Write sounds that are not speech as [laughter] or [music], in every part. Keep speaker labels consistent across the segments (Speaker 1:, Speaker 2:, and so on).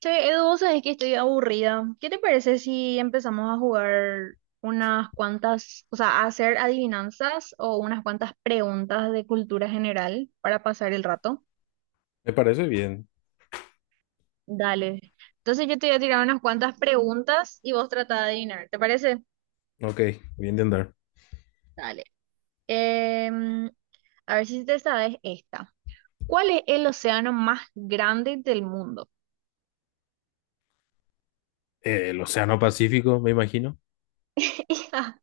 Speaker 1: Che, Edu, vos sabés que estoy aburrida. ¿Qué te parece si empezamos a jugar unas cuantas, o sea, a hacer adivinanzas o unas cuantas preguntas de cultura general para pasar el rato?
Speaker 2: Me parece bien.
Speaker 1: Dale. Entonces yo te voy a tirar unas cuantas preguntas y vos trata de adivinar. ¿Te parece?
Speaker 2: Ok, bien de andar.
Speaker 1: Dale. Em, a ver si te sabes esta. ¿Cuál es el océano más grande del mundo?
Speaker 2: El Océano Pacífico, me imagino.
Speaker 1: [laughs] Hija,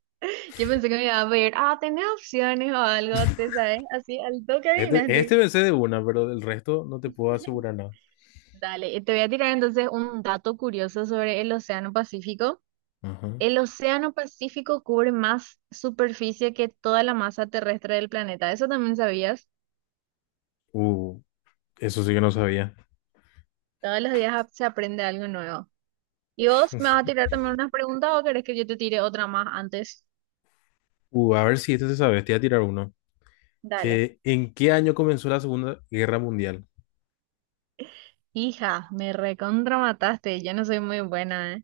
Speaker 1: yo pensé que me iba a ver. Ah, tenés opciones o algo, ¿te sabes? Así al toque
Speaker 2: Este,
Speaker 1: adivinaste.
Speaker 2: este me sé de una, pero del resto no te puedo asegurar nada.
Speaker 1: Dale, te voy a tirar entonces un dato curioso sobre el Océano Pacífico.
Speaker 2: Ajá.
Speaker 1: El Océano Pacífico cubre más superficie que toda la masa terrestre del planeta. Eso también sabías.
Speaker 2: Uh, eso sí que no sabía.
Speaker 1: Todos los días se aprende algo nuevo. ¿Y vos me vas a
Speaker 2: [laughs]
Speaker 1: tirar también unas preguntas o querés que yo te tire otra más antes?
Speaker 2: A ver si este se sabe. Te voy a tirar uno.
Speaker 1: Dale.
Speaker 2: ¿En qué año comenzó la Segunda Guerra Mundial?
Speaker 1: Hija, me recontra. Yo no soy muy buena, ¿eh?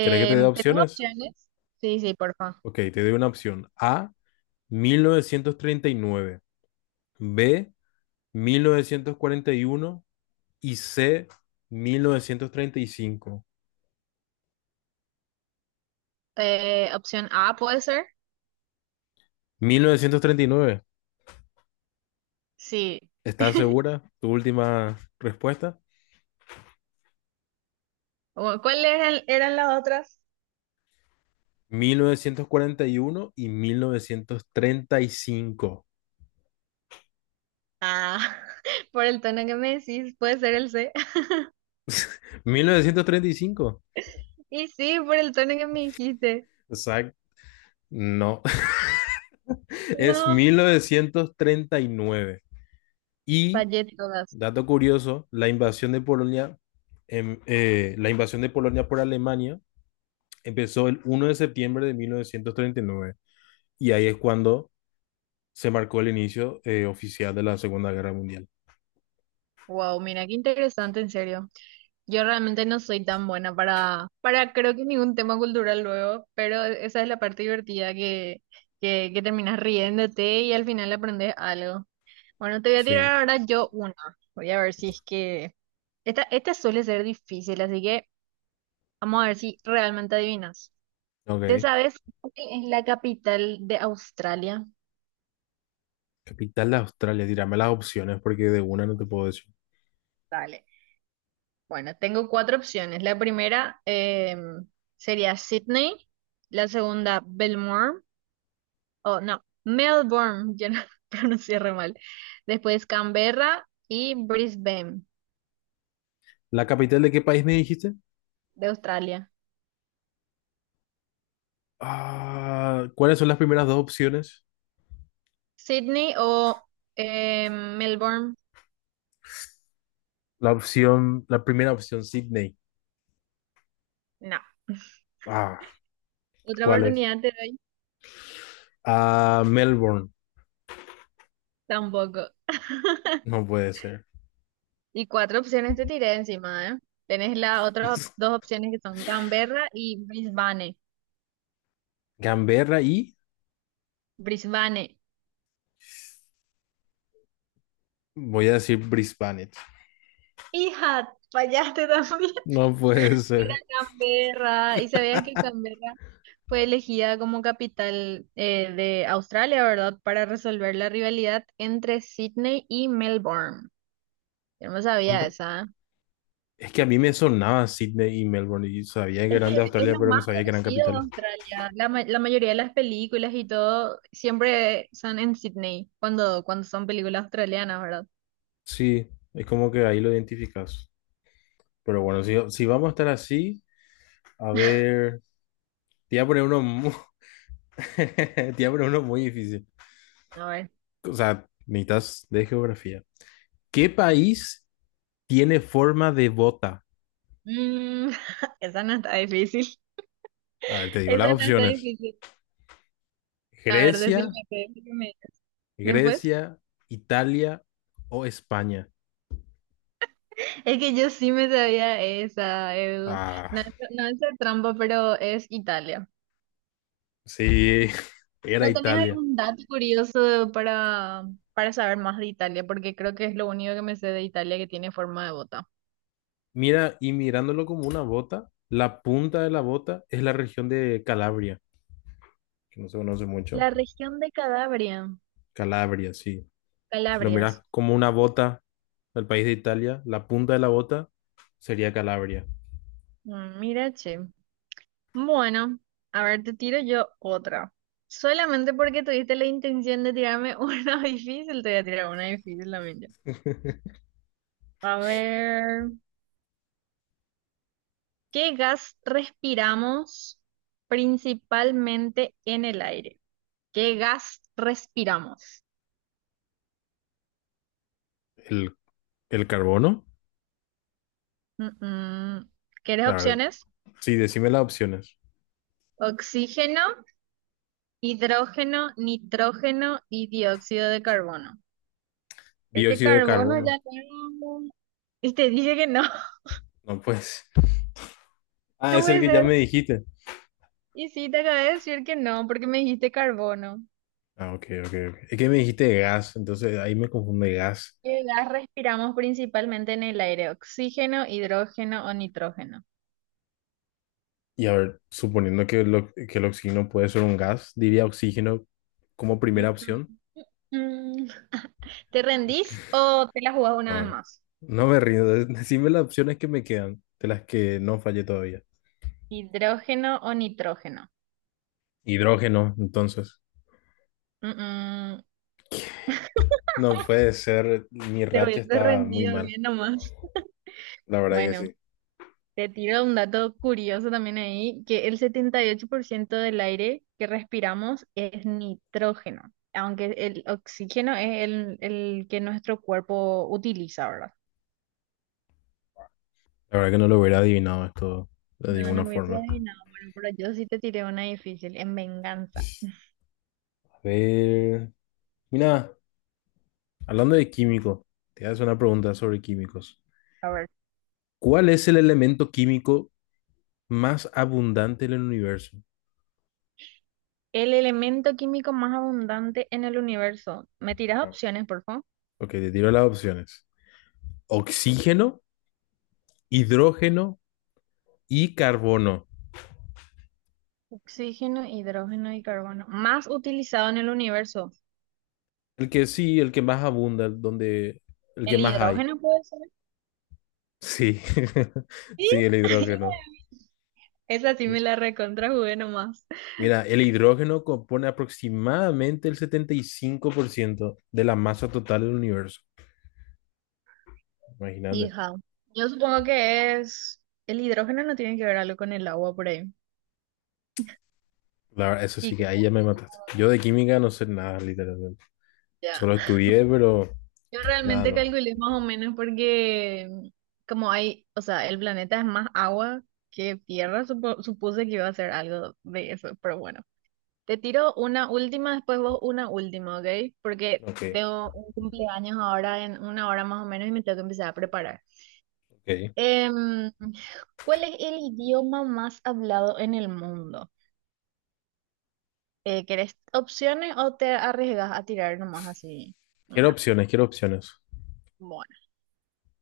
Speaker 2: ¿Querés que te dé
Speaker 1: ¿Tenés
Speaker 2: opciones?
Speaker 1: opciones? Sí, sí, porfa.
Speaker 2: Ok, te doy una opción. A, 1939. B, mil novecientos cuarenta y uno. Y C, mil novecientos treinta y cinco.
Speaker 1: Opción A puede ser.
Speaker 2: ¿Mil novecientos treinta y nueve?
Speaker 1: Sí.
Speaker 2: ¿Estás
Speaker 1: [laughs]
Speaker 2: segura? Tu última respuesta.
Speaker 1: ¿Cuáles eran las otras?
Speaker 2: Mil novecientos cuarenta y uno y mil novecientos treinta cinco.
Speaker 1: Ah, [laughs] por el tono que me decís, puede ser el C. [laughs]
Speaker 2: ¿Mil novecientos treinta y cinco?
Speaker 1: Y sí, por el tono que me dijiste.
Speaker 2: Exacto. No, [laughs] es mil
Speaker 1: No,
Speaker 2: novecientos treinta y nueve. Y,
Speaker 1: fallé todas.
Speaker 2: dato curioso, la invasión de Polonia por Alemania empezó el 1 de septiembre de 1939. Y nueve. Y ahí es cuando se marcó el inicio oficial de la Segunda Guerra Mundial.
Speaker 1: Wow, mira qué interesante, en serio. Yo realmente no soy tan buena para creo que ningún tema cultural luego, pero e, esa es la parte divertida que, que terminas riéndote y al final aprendes algo. Bueno, te voy a
Speaker 2: Sí,
Speaker 1: tirar ahora yo una. Voy a ver si es que... esta suele ser difícil, así que vamos a ver si realmente adivinas. ¿Te
Speaker 2: ok.
Speaker 1: sabes cuál es la capital de Australia?
Speaker 2: Capital de Australia, tírame las opciones porque de una no te puedo decir.
Speaker 1: Dale. Bueno, tengo cuatro opciones. La primera sería Sydney, la segunda Belmore, o no, Melbourne, yo no [laughs] pronuncié re mal. Después Canberra y Brisbane
Speaker 2: ¿La capital de qué país me dijiste?
Speaker 1: de Australia.
Speaker 2: Ah, ¿cuáles son las primeras dos opciones?
Speaker 1: Sydney o Melbourne,
Speaker 2: La primera opción, Sydney.
Speaker 1: no.
Speaker 2: Ah,
Speaker 1: Otra
Speaker 2: ¿cuál es?
Speaker 1: oportunidad te doy,
Speaker 2: Ah, Melbourne.
Speaker 1: tampoco.
Speaker 2: No puede ser.
Speaker 1: Y cuatro opciones te tiré encima, ¿eh? Tenés las otras
Speaker 2: [laughs]
Speaker 1: dos opciones que son Canberra y Brisbane.
Speaker 2: Canberra y
Speaker 1: Brisbane.
Speaker 2: voy a decir Brisbane.
Speaker 1: Hija, fallaste también. [laughs]
Speaker 2: No puede
Speaker 1: Era
Speaker 2: ser.
Speaker 1: Canberra. ¿Y sabías que Canberra fue elegida como capital de Australia, ¿verdad? Para resolver la rivalidad entre Sydney y Melbourne. Yo no
Speaker 2: Con
Speaker 1: sabía
Speaker 2: ra-
Speaker 1: esa.
Speaker 2: Es que a mí me sonaba Sydney y Melbourne y sabía que
Speaker 1: Es que
Speaker 2: eran de
Speaker 1: es
Speaker 2: Australia,
Speaker 1: lo
Speaker 2: pero no
Speaker 1: más
Speaker 2: sabía que eran
Speaker 1: conocido de
Speaker 2: capitales.
Speaker 1: Australia. La, la mayoría de las películas y todo siempre son en Sydney, cuando, cuando son películas australianas, ¿verdad?
Speaker 2: Sí, es como que ahí lo identificas. Pero bueno, si vamos a estar así, a ver, te voy a poner uno, mu- [laughs] te voy a poner uno muy difícil.
Speaker 1: A ver.
Speaker 2: O sea, necesitas de geografía. ¿Qué país tiene forma de bota?
Speaker 1: Mm, [laughs] esa no está difícil. [laughs]
Speaker 2: A ver, te digo
Speaker 1: Esa
Speaker 2: las
Speaker 1: no está
Speaker 2: opciones.
Speaker 1: difícil. A ver,
Speaker 2: Grecia,
Speaker 1: decime, ¿qué después?
Speaker 2: Grecia, Italia o España.
Speaker 1: Es que yo sí me sabía esa, el
Speaker 2: Ah,
Speaker 1: no, no es de trampa, pero es Italia.
Speaker 2: sí, [laughs] era
Speaker 1: ¿No tenés
Speaker 2: Italia.
Speaker 1: algún dato curioso para saber más de Italia? Porque creo que es lo único que me sé de Italia, que tiene forma de bota.
Speaker 2: Mira, y mirándolo como una bota, la punta de la bota es la región de Calabria, que no se conoce mucho.
Speaker 1: La región de Calabria,
Speaker 2: Calabria, sí. Si lo miras
Speaker 1: Calabrias.
Speaker 2: como una bota, del país de Italia, la punta de la bota sería Calabria.
Speaker 1: Mm, mira, che. Bueno, a ver, te tiro yo otra. Solamente porque tuviste la intención de tirarme [laughs] una difícil, te voy a tirar una difícil también yo. A ver. ¿Qué gas respiramos principalmente en el aire? ¿Qué gas respiramos?
Speaker 2: ¿El, el carbono?
Speaker 1: Mm, mm. ¿Quieres
Speaker 2: A ver,
Speaker 1: opciones?
Speaker 2: sí, decime las opciones.
Speaker 1: Oxígeno, hidrógeno, nitrógeno y dióxido de carbono. Ese
Speaker 2: Dióxido de
Speaker 1: carbono
Speaker 2: carbono.
Speaker 1: ya no... Y [laughs] te dije que no. [laughs]
Speaker 2: No, pues. [laughs] Ah,
Speaker 1: No
Speaker 2: es el
Speaker 1: puede
Speaker 2: que ya
Speaker 1: ser.
Speaker 2: me dijiste.
Speaker 1: Y sí, te acabé de decir que no, porque me dijiste carbono.
Speaker 2: Ah, ok, ok, ok. Es que me dijiste gas, entonces ahí me confunde gas.
Speaker 1: ¿Qué gas respiramos principalmente en el aire? ¿Oxígeno, hidrógeno o nitrógeno?
Speaker 2: Y a ver, suponiendo que el oxígeno puede ser un gas, diría oxígeno como primera opción.
Speaker 1: Mm, mm. Mm, ¿te rendís
Speaker 2: Ok.
Speaker 1: o te la jugás una
Speaker 2: No,
Speaker 1: vez
Speaker 2: no,
Speaker 1: más?
Speaker 2: no me rindo. [laughs] Decime las opciones que me quedan, de las que no fallé todavía.
Speaker 1: ¿Hidrógeno o nitrógeno?
Speaker 2: Hidrógeno, entonces.
Speaker 1: Mm, mm.
Speaker 2: No puede ser, mi
Speaker 1: Te
Speaker 2: racha
Speaker 1: hubiese
Speaker 2: está muy
Speaker 1: rendido
Speaker 2: mal,
Speaker 1: bien nomás.
Speaker 2: la verdad que
Speaker 1: Bueno,
Speaker 2: sí.
Speaker 1: te tiro un dato curioso también ahí, que el 78% del aire que respiramos es nitrógeno, aunque el oxígeno es el que nuestro cuerpo utiliza, ¿verdad?
Speaker 2: La verdad que no lo hubiera adivinado esto de
Speaker 1: No,
Speaker 2: ninguna
Speaker 1: no hubiese
Speaker 2: forma.
Speaker 1: adivinado. Bueno, pero yo sí te tiré una difícil, en venganza.
Speaker 2: A ver, mira, hablando de químico, te hago una pregunta sobre químicos.
Speaker 1: A ver,
Speaker 2: ¿Cuál es el elemento químico más abundante en el universo?
Speaker 1: el elemento químico más abundante en el universo. ¿Me tiras
Speaker 2: Ajá.
Speaker 1: opciones, por favor?
Speaker 2: Ok, te tiro las opciones. Oxígeno, hidrógeno y carbono.
Speaker 1: Oxígeno, hidrógeno y carbono. Más utilizado en el universo.
Speaker 2: El que sí, el que más abunda, el donde, el que
Speaker 1: El
Speaker 2: más hay.
Speaker 1: hidrógeno puede ser.
Speaker 2: Sí, [laughs]
Speaker 1: Sí.
Speaker 2: sí, el
Speaker 1: [laughs]
Speaker 2: hidrógeno.
Speaker 1: Esa sí me la recontrajugué nomás.
Speaker 2: Mira, el hidrógeno compone aproximadamente el 75% de la masa total del universo. Imagínate.
Speaker 1: Hija. Yo supongo que es. El hidrógeno no tiene que ver algo con el agua por ahí.
Speaker 2: La verdad, eso sí
Speaker 1: Y
Speaker 2: que ahí
Speaker 1: como,
Speaker 2: ya me mataste. Yo de química no sé nada, literalmente.
Speaker 1: ya.
Speaker 2: Solo estudié, pero
Speaker 1: Yo
Speaker 2: nada
Speaker 1: realmente
Speaker 2: más.
Speaker 1: calculé más o menos porque como hay, o sea, el planeta es más agua que tierra, supuse que iba a ser algo de eso, pero bueno. Te tiro una última, después vos una última, ¿ok? Porque
Speaker 2: Ok,
Speaker 1: tengo un cumpleaños ahora en una hora más o menos y me tengo que empezar a preparar.
Speaker 2: ok.
Speaker 1: Em, ¿Cuál es el idioma más hablado en el mundo? ¿Querés opciones o te arriesgas a tirar nomás así
Speaker 2: Quiero
Speaker 1: una?
Speaker 2: opciones, quiero opciones.
Speaker 1: Bueno,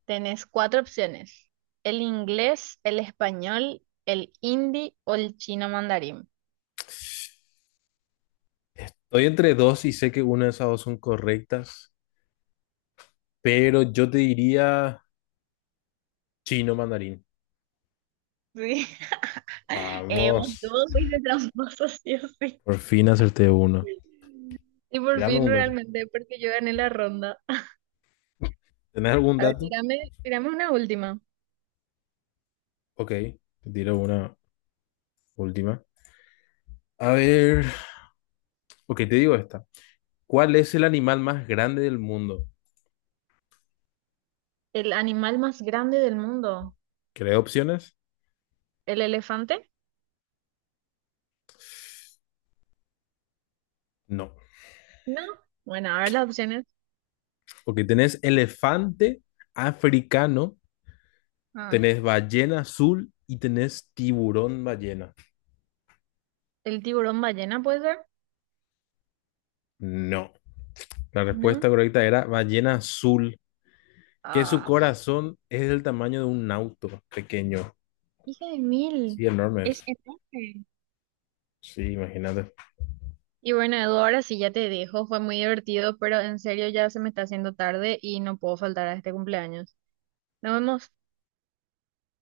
Speaker 1: tenés cuatro opciones. El inglés, el español, el hindi o el chino mandarín.
Speaker 2: Estoy entre dos y sé que una de esas dos son correctas, pero yo te diría chino mandarín.
Speaker 1: Sí. [laughs] Vos
Speaker 2: Vamos.
Speaker 1: todos sois de tramposos, sí o sí.
Speaker 2: Por fin acerté uno.
Speaker 1: Y por
Speaker 2: Tírame
Speaker 1: fin
Speaker 2: un dato.
Speaker 1: realmente, porque yo gané la ronda.
Speaker 2: ¿Tenés algún
Speaker 1: A ver,
Speaker 2: dato?
Speaker 1: tirame, tirame una última.
Speaker 2: Ok, te tiro una última. A ver, ok, te digo esta. ¿Cuál es el animal más grande del mundo?
Speaker 1: ¿El animal más grande del mundo?
Speaker 2: ¿Querés opciones?
Speaker 1: ¿El elefante?
Speaker 2: No.
Speaker 1: No. Bueno, a ver las opciones.
Speaker 2: Ok, tenés elefante africano,
Speaker 1: Ah,
Speaker 2: tenés ballena azul y tenés tiburón ballena.
Speaker 1: ¿el tiburón ballena puede ser?
Speaker 2: No. La
Speaker 1: No.
Speaker 2: respuesta correcta era ballena azul, que su
Speaker 1: Ah,
Speaker 2: corazón es del tamaño de un auto pequeño.
Speaker 1: hija de
Speaker 2: Sí,
Speaker 1: mil.
Speaker 2: enorme
Speaker 1: Es
Speaker 2: es.
Speaker 1: enorme.
Speaker 2: Sí, imagínate.
Speaker 1: Y bueno, Edu, ahora sí ya te dejo. Fue muy divertido, pero en serio ya se me está haciendo tarde y no puedo faltar a este cumpleaños. Nos vemos.